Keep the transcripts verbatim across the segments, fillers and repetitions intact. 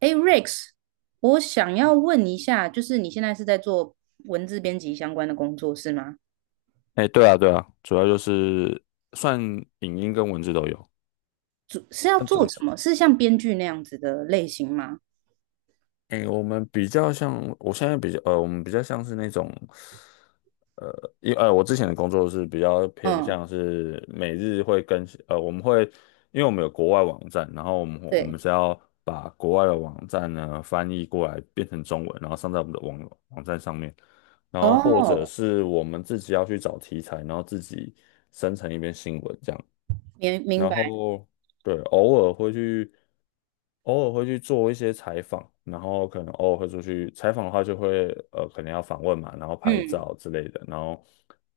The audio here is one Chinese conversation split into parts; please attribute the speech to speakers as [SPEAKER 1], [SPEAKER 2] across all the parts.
[SPEAKER 1] 哎，Rex，我想要问一下，就是你现在是在做文字编辑相关的工作是吗？
[SPEAKER 2] 哎，对啊，对啊，主要就是算影音跟文字都有。
[SPEAKER 1] 主是要
[SPEAKER 2] 那
[SPEAKER 1] 做
[SPEAKER 2] 主，
[SPEAKER 1] 什么？是像编剧那样子的类型吗？
[SPEAKER 2] 哎，我们比较像，我现在比较，呃，我们比较像是那种，呃，因呃，我之前的工作是比较偏
[SPEAKER 1] 嗯，
[SPEAKER 2] 向是每日会更新，呃，我们会，因为我们有国外网站，然后我们我们
[SPEAKER 1] 对。
[SPEAKER 2] 是要把国外的网站呢翻译过来变成中文，然后上在我们的网网站上面，然后或者
[SPEAKER 1] 哦，
[SPEAKER 2] 是我们自己要去找题材，然后自己生成一篇新闻这样。
[SPEAKER 1] 明明
[SPEAKER 2] 然
[SPEAKER 1] 白。
[SPEAKER 2] 后对，偶尔会去，偶尔会去做一些采访，然后可能偶尔会出去采访的话，就会呃，可能要访问嘛，然后拍
[SPEAKER 1] 嗯，
[SPEAKER 2] 照之类的，然后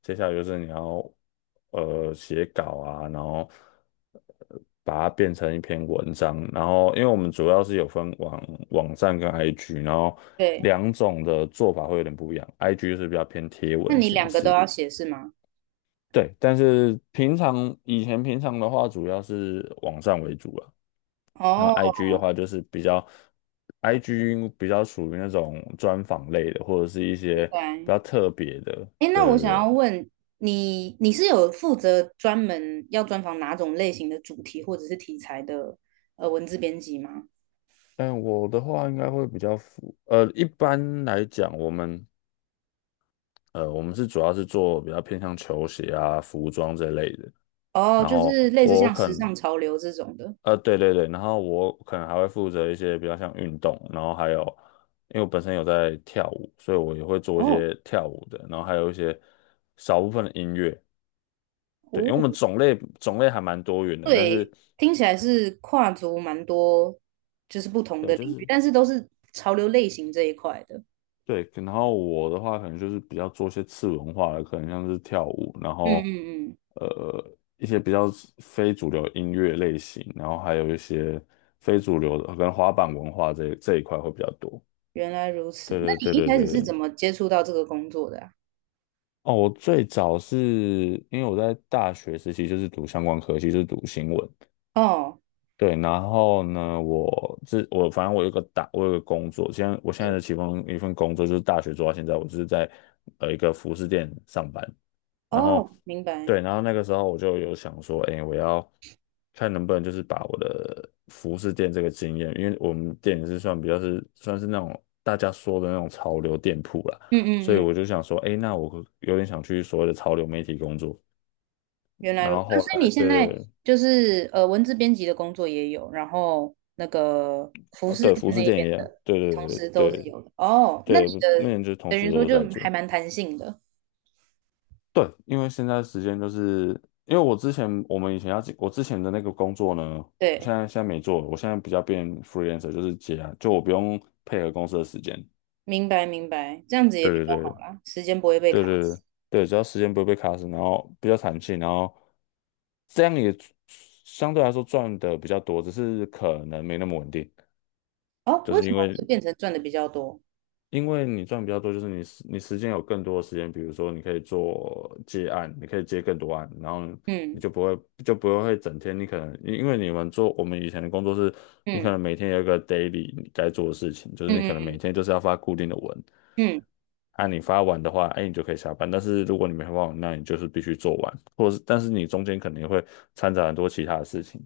[SPEAKER 2] 接下来就是你要呃写稿啊，然后呃把它变成一篇文章，然后因为我们主要是有分网网站跟 I G，然后
[SPEAKER 1] 对。
[SPEAKER 2] 两种的做法会有点不一样，I G 就是比较偏贴
[SPEAKER 1] 那
[SPEAKER 2] 文
[SPEAKER 1] 你
[SPEAKER 2] 形
[SPEAKER 1] 两个都
[SPEAKER 2] 式，
[SPEAKER 1] 要写是吗？
[SPEAKER 2] 对，但是平常以前平常的话，主要是网站为主了。然后
[SPEAKER 1] 哦，
[SPEAKER 2] I G 的话，就是比较 I G 比较属于那种专访类的，或者是一些
[SPEAKER 1] 明
[SPEAKER 2] 比
[SPEAKER 1] 白。
[SPEAKER 2] 较特别的。
[SPEAKER 1] 哎，那
[SPEAKER 2] 对对
[SPEAKER 1] 我想
[SPEAKER 2] 对。
[SPEAKER 1] 要问你，你是有负责专门要专访哪种类型的主题或者是题材的呃文字编辑吗？
[SPEAKER 2] 但我的话应该会比较符，呃，一般来讲，我们呃我们是主要是做比较偏向球鞋啊、服装这类的。
[SPEAKER 1] 哦，
[SPEAKER 2] 然
[SPEAKER 1] 就
[SPEAKER 2] 后
[SPEAKER 1] 是类似
[SPEAKER 2] 我
[SPEAKER 1] 像
[SPEAKER 2] 可
[SPEAKER 1] 时
[SPEAKER 2] 能
[SPEAKER 1] 尚潮流这种的。
[SPEAKER 2] 呃，对对对，然后我可能还会负责一些比较像运动，然后还有，因为我本身有在跳舞，所以我也会做一
[SPEAKER 1] 哦，
[SPEAKER 2] 些跳舞的，然后还有一些少部分的音乐，对，因
[SPEAKER 1] 哦，
[SPEAKER 2] 为我们种类种类还蛮多元的，但
[SPEAKER 1] 对，
[SPEAKER 2] 是
[SPEAKER 1] 听起来是跨足蛮多，就是不同
[SPEAKER 2] 对，
[SPEAKER 1] 的
[SPEAKER 2] 就
[SPEAKER 1] 领域，
[SPEAKER 2] 是
[SPEAKER 1] 但是都是潮流类型这一块的。
[SPEAKER 2] 对，然后我的话可能就是比较做一些次文化的，可能像是跳舞，然
[SPEAKER 1] 嗯
[SPEAKER 2] 后
[SPEAKER 1] 嗯嗯，
[SPEAKER 2] 呃一些比较非主流音乐类型，然后还有一些非主流的，跟能滑板文化这这一块会比较多，
[SPEAKER 1] 原来如此。
[SPEAKER 2] 对
[SPEAKER 1] 那
[SPEAKER 2] 对对
[SPEAKER 1] 你一开始
[SPEAKER 2] 对
[SPEAKER 1] 是
[SPEAKER 2] 对。
[SPEAKER 1] 怎么接触到这个工作的啊？
[SPEAKER 2] 哦，我最早是因为我在大学时期就是读相关科系，就是读新闻。
[SPEAKER 1] 哦，
[SPEAKER 2] 对，然后呢，我这我反正我有个打，我有个工作，现在我现在
[SPEAKER 1] 是，
[SPEAKER 2] 的其中一份工作就是大学做到现在，我就是在呃一个服饰店上班。然后
[SPEAKER 1] 哦，明白。
[SPEAKER 2] 对，然后那个时候我就有想说，哎，我要看能不能就是把我的服饰店这个经验，因为我们店也是算比较是算是那种大家说的那种潮流店铺啦，
[SPEAKER 1] 嗯
[SPEAKER 2] 所
[SPEAKER 1] 嗯
[SPEAKER 2] 以
[SPEAKER 1] 嗯，
[SPEAKER 2] 我就想说，哎，那我有点想去所谓的潮流媒体工作。
[SPEAKER 1] 原来
[SPEAKER 2] 然
[SPEAKER 1] 如
[SPEAKER 2] 后
[SPEAKER 1] 那
[SPEAKER 2] 后
[SPEAKER 1] 所以
[SPEAKER 2] 来，
[SPEAKER 1] 你
[SPEAKER 2] 对
[SPEAKER 1] 现
[SPEAKER 2] 对
[SPEAKER 1] 在
[SPEAKER 2] 对，
[SPEAKER 1] 就是呃，文字编辑的工作也有，然后那个服
[SPEAKER 2] 哦
[SPEAKER 1] 饰
[SPEAKER 2] 对，
[SPEAKER 1] 店
[SPEAKER 2] 服饰
[SPEAKER 1] 那
[SPEAKER 2] 店
[SPEAKER 1] 边
[SPEAKER 2] 也一样
[SPEAKER 1] 的，
[SPEAKER 2] 对
[SPEAKER 1] 同
[SPEAKER 2] 对
[SPEAKER 1] 时都
[SPEAKER 2] 对
[SPEAKER 1] 是有的。哦，那你
[SPEAKER 2] 对对，那
[SPEAKER 1] 的
[SPEAKER 2] 年就同
[SPEAKER 1] 等于
[SPEAKER 2] 时
[SPEAKER 1] 说
[SPEAKER 2] 都
[SPEAKER 1] 就
[SPEAKER 2] 在
[SPEAKER 1] 还
[SPEAKER 2] 做。
[SPEAKER 1] 蛮弹性的。
[SPEAKER 2] 对，因为现在时间就是，因为我之前我们以前要进我之前的那个工作呢，我现
[SPEAKER 1] 对。
[SPEAKER 2] 在现在没做了，我现在比较变 freelancer，就是接啊，就我不用配合公司的时间。
[SPEAKER 1] 明白明白，这样子也比
[SPEAKER 2] 对
[SPEAKER 1] 较
[SPEAKER 2] 对
[SPEAKER 1] 好
[SPEAKER 2] 对
[SPEAKER 1] 啦，时间不会被
[SPEAKER 2] 对
[SPEAKER 1] 卡
[SPEAKER 2] 对对
[SPEAKER 1] 死。
[SPEAKER 2] 对，只要时间不会被卡死，然后比较弹性，然后这样也相对来说赚的比较多，只是可能没那么稳定，
[SPEAKER 1] 哦，
[SPEAKER 2] 就
[SPEAKER 1] 为
[SPEAKER 2] 是
[SPEAKER 1] 什
[SPEAKER 2] 因
[SPEAKER 1] 么
[SPEAKER 2] 为
[SPEAKER 1] 会变成赚的比较多？
[SPEAKER 2] 因为你赚比较多，就是你时你时间有更多的时间，比如说你可以做接案，你可以接更多案，然后你
[SPEAKER 1] 嗯
[SPEAKER 2] 就不会就不会整天，你可能因因为你们做我们以前的工作是，你可
[SPEAKER 1] 嗯
[SPEAKER 2] 能每天有一个 daily 你该做的事情，就是
[SPEAKER 1] 嗯
[SPEAKER 2] 你可能每
[SPEAKER 1] 嗯
[SPEAKER 2] 天就是要发固定的文，
[SPEAKER 1] 嗯，嗯。
[SPEAKER 2] 啊，你发完的话，哎，你就可以下班。但是如果你没发完，那你就是必须做完，或者是但是你中间可能会掺杂很多其他的事情。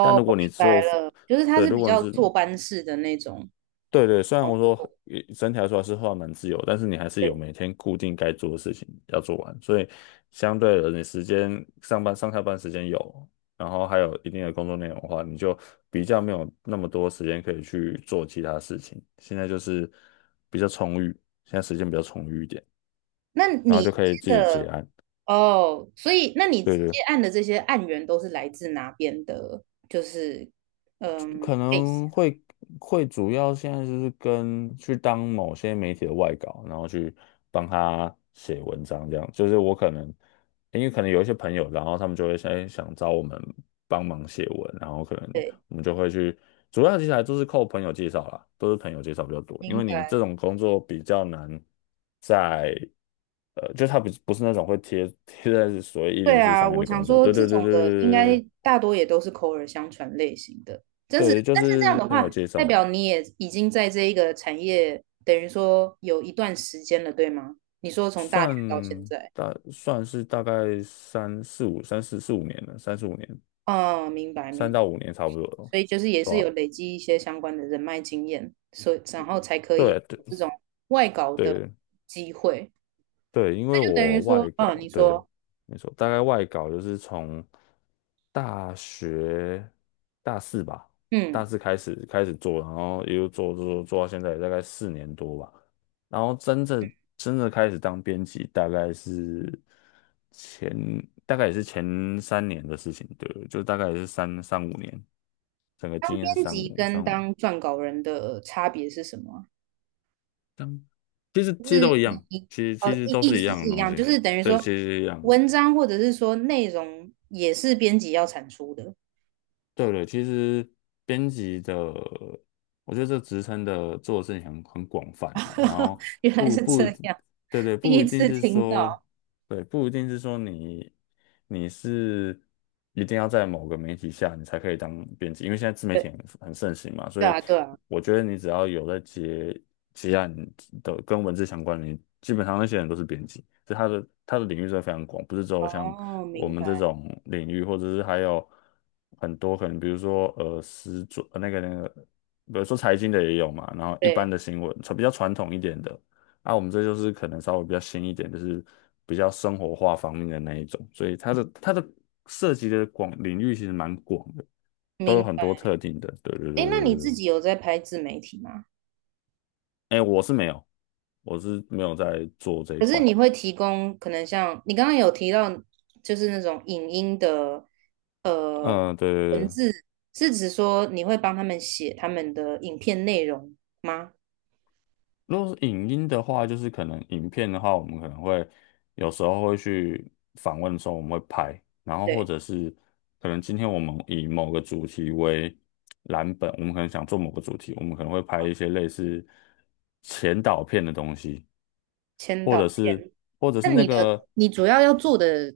[SPEAKER 2] 但如
[SPEAKER 1] 我
[SPEAKER 2] 果你
[SPEAKER 1] 明白
[SPEAKER 2] 做，
[SPEAKER 1] 了，就是他
[SPEAKER 2] 对，
[SPEAKER 1] 是
[SPEAKER 2] 如
[SPEAKER 1] 比
[SPEAKER 2] 果你
[SPEAKER 1] 较
[SPEAKER 2] 是
[SPEAKER 1] 坐班式的那种
[SPEAKER 2] 对对，虽然
[SPEAKER 1] 工
[SPEAKER 2] 我说
[SPEAKER 1] 作。
[SPEAKER 2] 也整体来说还是画蛮自由，但是你还是有
[SPEAKER 1] 对，
[SPEAKER 2] 每天固定该做的事情要做完，所以相对的，你时间上班上下班时间有，然后还有一定的工作内容的话，你就比较没有那么多时间可以去做其他事情。现在就是比较充裕，现在时间比较充裕一点，
[SPEAKER 1] 那
[SPEAKER 2] 然后
[SPEAKER 1] 你
[SPEAKER 2] 就可
[SPEAKER 1] 接
[SPEAKER 2] 以自己结
[SPEAKER 1] 的
[SPEAKER 2] 案。
[SPEAKER 1] 哦，所以那你
[SPEAKER 2] 对
[SPEAKER 1] 接
[SPEAKER 2] 对，
[SPEAKER 1] 案的这些案源都是来自哪边的？就是
[SPEAKER 2] 可
[SPEAKER 1] case，
[SPEAKER 2] 能会会主要现在就是跟去当某些媒体的外稿，然后去帮他写文章这样。就是我可能因为可能有一些朋友，然后他们就会想哎想找我们帮忙写文，然后可能
[SPEAKER 1] 对，
[SPEAKER 2] 我们就会去。主要其实还都是靠朋友介绍啦，都是朋友介绍比较多，因
[SPEAKER 1] 明
[SPEAKER 2] 为你这
[SPEAKER 1] 白。
[SPEAKER 2] 种工作比较难在。呃，就他不不是那种会贴贴在所谓一零
[SPEAKER 1] 对
[SPEAKER 2] 四
[SPEAKER 1] 啊，
[SPEAKER 2] 上面
[SPEAKER 1] 我
[SPEAKER 2] 的
[SPEAKER 1] 想
[SPEAKER 2] 工作，
[SPEAKER 1] 说
[SPEAKER 2] 对
[SPEAKER 1] 这
[SPEAKER 2] 对对
[SPEAKER 1] 种
[SPEAKER 2] 对
[SPEAKER 1] 的应
[SPEAKER 2] 对
[SPEAKER 1] 该大多也都是口耳相传类型的，真
[SPEAKER 2] 对，
[SPEAKER 1] 是。
[SPEAKER 2] 对，就
[SPEAKER 1] 但是这样
[SPEAKER 2] 是
[SPEAKER 1] 的
[SPEAKER 2] 朋
[SPEAKER 1] 话，
[SPEAKER 2] 友介
[SPEAKER 1] 代
[SPEAKER 2] 绍。
[SPEAKER 1] 表你也已经在这一个产业，等于说有一段时间了，对吗？你说从大学
[SPEAKER 2] 算
[SPEAKER 1] 到现在，
[SPEAKER 2] 大算是大概三四五三四四五年了，三四五年，
[SPEAKER 1] 嗯，明白明
[SPEAKER 2] 三
[SPEAKER 1] 白。
[SPEAKER 2] 到五年差不多了，
[SPEAKER 1] 所以就是也
[SPEAKER 2] 对
[SPEAKER 1] 是有
[SPEAKER 2] 吧、
[SPEAKER 1] 累积一些相关的人脉经验，所以然后才可以
[SPEAKER 2] 对对
[SPEAKER 1] 有这种外稿的
[SPEAKER 2] 对，
[SPEAKER 1] 机会。
[SPEAKER 2] 对，因
[SPEAKER 1] 那
[SPEAKER 2] 为
[SPEAKER 1] 就等于
[SPEAKER 2] 我
[SPEAKER 1] 说，
[SPEAKER 2] 外
[SPEAKER 1] 嗯，
[SPEAKER 2] 稿，
[SPEAKER 1] 你
[SPEAKER 2] 对，
[SPEAKER 1] 说，
[SPEAKER 2] 没错，大概外稿就是从大学大四吧，大
[SPEAKER 1] 嗯，
[SPEAKER 2] 四开始开始做，然后一路做做做做到现在，大概四年多吧。然后真正真正开始当编辑，大概是前大概也是前三年的事情，对，就大概也是三三五年，整个
[SPEAKER 1] 当
[SPEAKER 2] 经验是
[SPEAKER 1] 编
[SPEAKER 2] 三
[SPEAKER 1] 辑
[SPEAKER 2] 五
[SPEAKER 1] 跟
[SPEAKER 2] 三五，
[SPEAKER 1] 当撰稿人的差别是什么啊
[SPEAKER 2] 其实其
[SPEAKER 1] 就
[SPEAKER 2] 实
[SPEAKER 1] 是
[SPEAKER 2] 都一样，
[SPEAKER 1] 你
[SPEAKER 2] 其实其
[SPEAKER 1] 哦，
[SPEAKER 2] 实
[SPEAKER 1] 意
[SPEAKER 2] 都
[SPEAKER 1] 意
[SPEAKER 2] 是一
[SPEAKER 1] 思
[SPEAKER 2] 样
[SPEAKER 1] 是
[SPEAKER 2] 的
[SPEAKER 1] 一
[SPEAKER 2] 东
[SPEAKER 1] 样，就
[SPEAKER 2] 西，
[SPEAKER 1] 是等于
[SPEAKER 2] 对，
[SPEAKER 1] 说
[SPEAKER 2] 其实一样。
[SPEAKER 1] 文章或者是说内容也是编辑要产出的。
[SPEAKER 2] 对对，其实编辑的，我觉得这职称的做的事情很很广泛了，然后
[SPEAKER 1] 原来
[SPEAKER 2] 不
[SPEAKER 1] 是
[SPEAKER 2] 不
[SPEAKER 1] 这
[SPEAKER 2] 一定，
[SPEAKER 1] 样，
[SPEAKER 2] 对对，
[SPEAKER 1] 第
[SPEAKER 2] 不
[SPEAKER 1] 一
[SPEAKER 2] 一定
[SPEAKER 1] 次
[SPEAKER 2] 是
[SPEAKER 1] 听
[SPEAKER 2] 说
[SPEAKER 1] 到。
[SPEAKER 2] 对，不一定是说你你是一定要在某个媒体下你才可以当编辑，因为现在自媒体
[SPEAKER 1] 对，
[SPEAKER 2] 很很盛行嘛，所
[SPEAKER 1] 对
[SPEAKER 2] 以
[SPEAKER 1] 啊，对啊。
[SPEAKER 2] 我觉得你只要有在接接案的跟文字相关的，你基本上那些人都是编辑，就他的他的领域是非常广，不是只有像
[SPEAKER 1] 哦，
[SPEAKER 2] 我
[SPEAKER 1] 明
[SPEAKER 2] 们这
[SPEAKER 1] 白。
[SPEAKER 2] 种领域，或者是还有很多可能，比如说呃，时装呃那个那个，比如说财经的也有嘛，然后一般
[SPEAKER 1] 对，
[SPEAKER 2] 的新闻，比较传统一点的。啊，我们这就是可能稍微比较新一点，就是比较生活化方面的那一种，所以它的它的涉及的广领域其实蛮广的，都
[SPEAKER 1] 明
[SPEAKER 2] 有很多
[SPEAKER 1] 白。
[SPEAKER 2] 特定的。对对对
[SPEAKER 1] 哎，那你
[SPEAKER 2] 对
[SPEAKER 1] 自
[SPEAKER 2] 对，
[SPEAKER 1] 己有在拍自媒体吗？
[SPEAKER 2] 哎，我是没有，我是没有在做这一
[SPEAKER 1] 可是
[SPEAKER 2] 块。
[SPEAKER 1] 你会提供可能像你刚刚有提到，就是那种影音的呃
[SPEAKER 2] 嗯，对对
[SPEAKER 1] 文
[SPEAKER 2] 对，
[SPEAKER 1] 字，是指说你会帮他们写他们的影片内容吗？
[SPEAKER 2] 如果是影音的话，就是可能影片的话，我们可能会有时候会去访问的时候，我们会拍，然后或
[SPEAKER 1] 对。
[SPEAKER 2] 者是可能今天我们以某个主题为蓝本，我们可能想做某个主题，我们可能会拍一
[SPEAKER 1] 哦
[SPEAKER 2] 些类似前导片的东西，
[SPEAKER 1] 签
[SPEAKER 2] 或
[SPEAKER 1] 到
[SPEAKER 2] 者是
[SPEAKER 1] 片。
[SPEAKER 2] 或者是
[SPEAKER 1] 那
[SPEAKER 2] 那
[SPEAKER 1] 你
[SPEAKER 2] 个
[SPEAKER 1] 的你主要要做的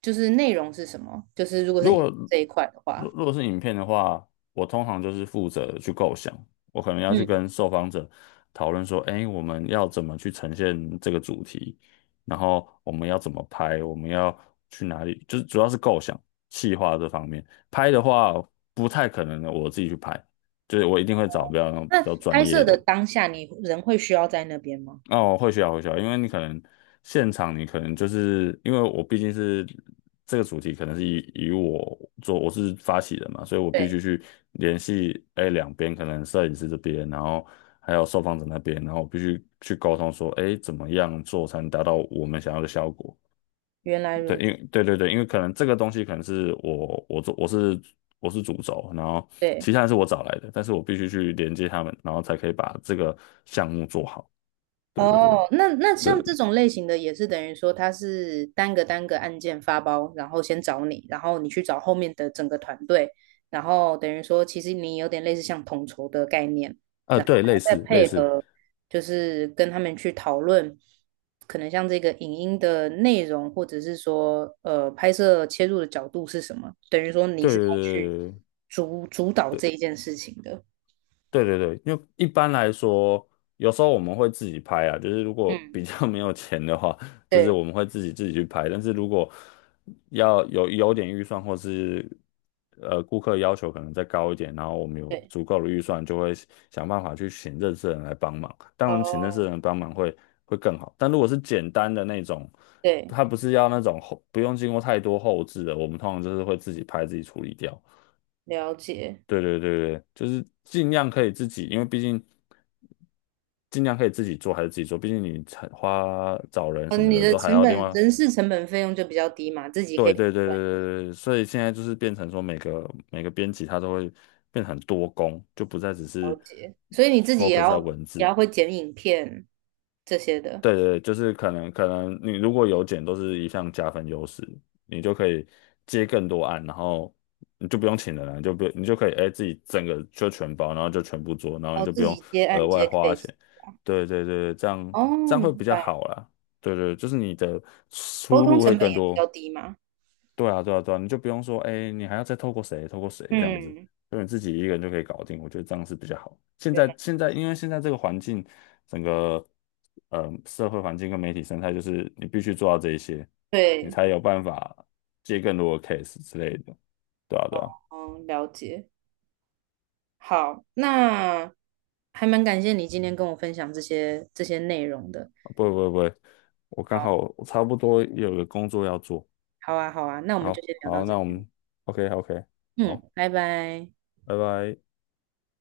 [SPEAKER 1] 就是内容是什么？就是如果是
[SPEAKER 2] 如
[SPEAKER 1] 影
[SPEAKER 2] 果
[SPEAKER 1] 这一块的
[SPEAKER 2] 如
[SPEAKER 1] 话，
[SPEAKER 2] 如果是影片的话，我通常就是负责去构想，我可能要去
[SPEAKER 1] 嗯，
[SPEAKER 2] 跟受访者讨论说，哎，我们要怎么去呈现这个主题，然后我们要怎么拍，我们要去哪里，就是主要是构想、企划这方面。拍的话，不太可能我自己去拍，就是我一定会找比较
[SPEAKER 1] 那
[SPEAKER 2] 比较专
[SPEAKER 1] 拍
[SPEAKER 2] 业
[SPEAKER 1] 摄的
[SPEAKER 2] 的。
[SPEAKER 1] 当下，你人会需要在那边吗？
[SPEAKER 2] 哦，会需要会需要，因为你可能现场你可能就是因为我毕竟是这个主题，可能是以以我做我是发起人嘛，所以我必
[SPEAKER 1] 对，
[SPEAKER 2] 须去联系哎两边，可能摄影师这边，然后还有受访者那边，然后我必须去沟通说，哎，怎么样做才能达到我们想要的效果？
[SPEAKER 1] 原来
[SPEAKER 2] 对，
[SPEAKER 1] 如
[SPEAKER 2] 因
[SPEAKER 1] 此，
[SPEAKER 2] 为对对对，因为可能这个东西可能是我我做我是我是主轴，然后
[SPEAKER 1] 对。
[SPEAKER 2] 其他人是我找来的，但是我必须去连接他们，然后才可以把这个项目做好。对对对。
[SPEAKER 1] 哦，那那
[SPEAKER 2] 对
[SPEAKER 1] 像这种类型的也是等于说，它是单个单个案件发包，然后先找你，然后你去找后面的整个团队，然后等于说，其实你有点类似像统筹的概念，
[SPEAKER 2] 呃，
[SPEAKER 1] 然后
[SPEAKER 2] 对，类
[SPEAKER 1] 还要再
[SPEAKER 2] 似类
[SPEAKER 1] 配
[SPEAKER 2] 似，
[SPEAKER 1] 合，就是跟他们去讨论，可能像这个影音的内容，或者是说，呃，拍摄切入的角度是什么，等于说你
[SPEAKER 2] 对
[SPEAKER 1] 是要去
[SPEAKER 2] 对
[SPEAKER 1] 主主导这
[SPEAKER 2] 对
[SPEAKER 1] 一件事情的。
[SPEAKER 2] 对对对对，因为一般来说，有时候我们会自己拍啊，就是如果
[SPEAKER 1] 嗯，
[SPEAKER 2] 比较没有钱的话，就是
[SPEAKER 1] 对
[SPEAKER 2] 我们会自己自己去拍，但是如果要有有点预算，或是呃顾客要求可能再高一点，然后我们有
[SPEAKER 1] 对，
[SPEAKER 2] 足够的预算，就会想办法去请认识的人来帮忙。当然，请认识
[SPEAKER 1] 哦，
[SPEAKER 2] 的人帮忙会会更好，但如果是简单的那种。
[SPEAKER 1] 对，
[SPEAKER 2] 它不是要那种后，不用经过太多后置的，我们通常就是会自己拍自己处理掉。
[SPEAKER 1] 了解。
[SPEAKER 2] 对对对对，就是尽量可以自己，因为毕竟尽量可以自己做还是自己做，毕竟你才花找人
[SPEAKER 1] 哦，
[SPEAKER 2] 什么
[SPEAKER 1] 你
[SPEAKER 2] 的
[SPEAKER 1] 的
[SPEAKER 2] 都还
[SPEAKER 1] 成
[SPEAKER 2] 要另
[SPEAKER 1] 本
[SPEAKER 2] 外。
[SPEAKER 1] 人事成本费用就比较低嘛，自己可以
[SPEAKER 2] 对对对对
[SPEAKER 1] 赚一点，
[SPEAKER 2] 对对，所以现在就是变成说每个每个编辑他都会变得很多工，就不再只
[SPEAKER 1] 了
[SPEAKER 2] 是
[SPEAKER 1] 解。所以你自己也
[SPEAKER 2] focus 在
[SPEAKER 1] 要
[SPEAKER 2] 文
[SPEAKER 1] 也
[SPEAKER 2] 字。
[SPEAKER 1] 要会剪影片这些的，
[SPEAKER 2] 对对对就是可能可能你如果有减都是一项加分优势，你就可以接更多案，然后你就不用请人了，你就不你就可以哎自己整个就全包，然后就全部做，然后你
[SPEAKER 1] 哦，
[SPEAKER 2] 就不
[SPEAKER 1] 自
[SPEAKER 2] 用
[SPEAKER 1] 己接
[SPEAKER 2] 额
[SPEAKER 1] 案
[SPEAKER 2] 外
[SPEAKER 1] 接
[SPEAKER 2] 花
[SPEAKER 1] case。
[SPEAKER 2] 钱。对对对，这样
[SPEAKER 1] 哦，
[SPEAKER 2] 这样会
[SPEAKER 1] 明
[SPEAKER 2] 比较
[SPEAKER 1] 白。
[SPEAKER 2] 好啦。对对，就是你的
[SPEAKER 1] 沟
[SPEAKER 2] 出
[SPEAKER 1] 通
[SPEAKER 2] 路会
[SPEAKER 1] 成本
[SPEAKER 2] 更
[SPEAKER 1] 也比较
[SPEAKER 2] 多。
[SPEAKER 1] 低嘛。
[SPEAKER 2] 对啊，对啊，对啊，你就不用说，哎，你还要再透过谁，透过谁这样子，
[SPEAKER 1] 嗯，
[SPEAKER 2] 就你自己一个人就可以搞定。我觉得这样是比较好。现
[SPEAKER 1] 原
[SPEAKER 2] 在
[SPEAKER 1] 来
[SPEAKER 2] 现在，因为现在这个环境，整个呃社会环境跟媒体生态，就是你必须做到这一些，你
[SPEAKER 1] 对，
[SPEAKER 2] 才有办法接更多的 case 之类的。对啊，对啊，
[SPEAKER 1] 哦，了解。好，那还蛮感谢你今天跟我分享这些这些内容的。
[SPEAKER 2] 啊不会不会不会，我刚
[SPEAKER 1] 好，
[SPEAKER 2] 好我差不多也有个工作要做。
[SPEAKER 1] 好啊，好啊，那我们就
[SPEAKER 2] 好，
[SPEAKER 1] 先聊到
[SPEAKER 2] 好，
[SPEAKER 1] 这
[SPEAKER 2] 那我
[SPEAKER 1] 边。
[SPEAKER 2] 们 OK OK，
[SPEAKER 1] 嗯，
[SPEAKER 2] 好，
[SPEAKER 1] 拜拜。
[SPEAKER 2] 拜拜。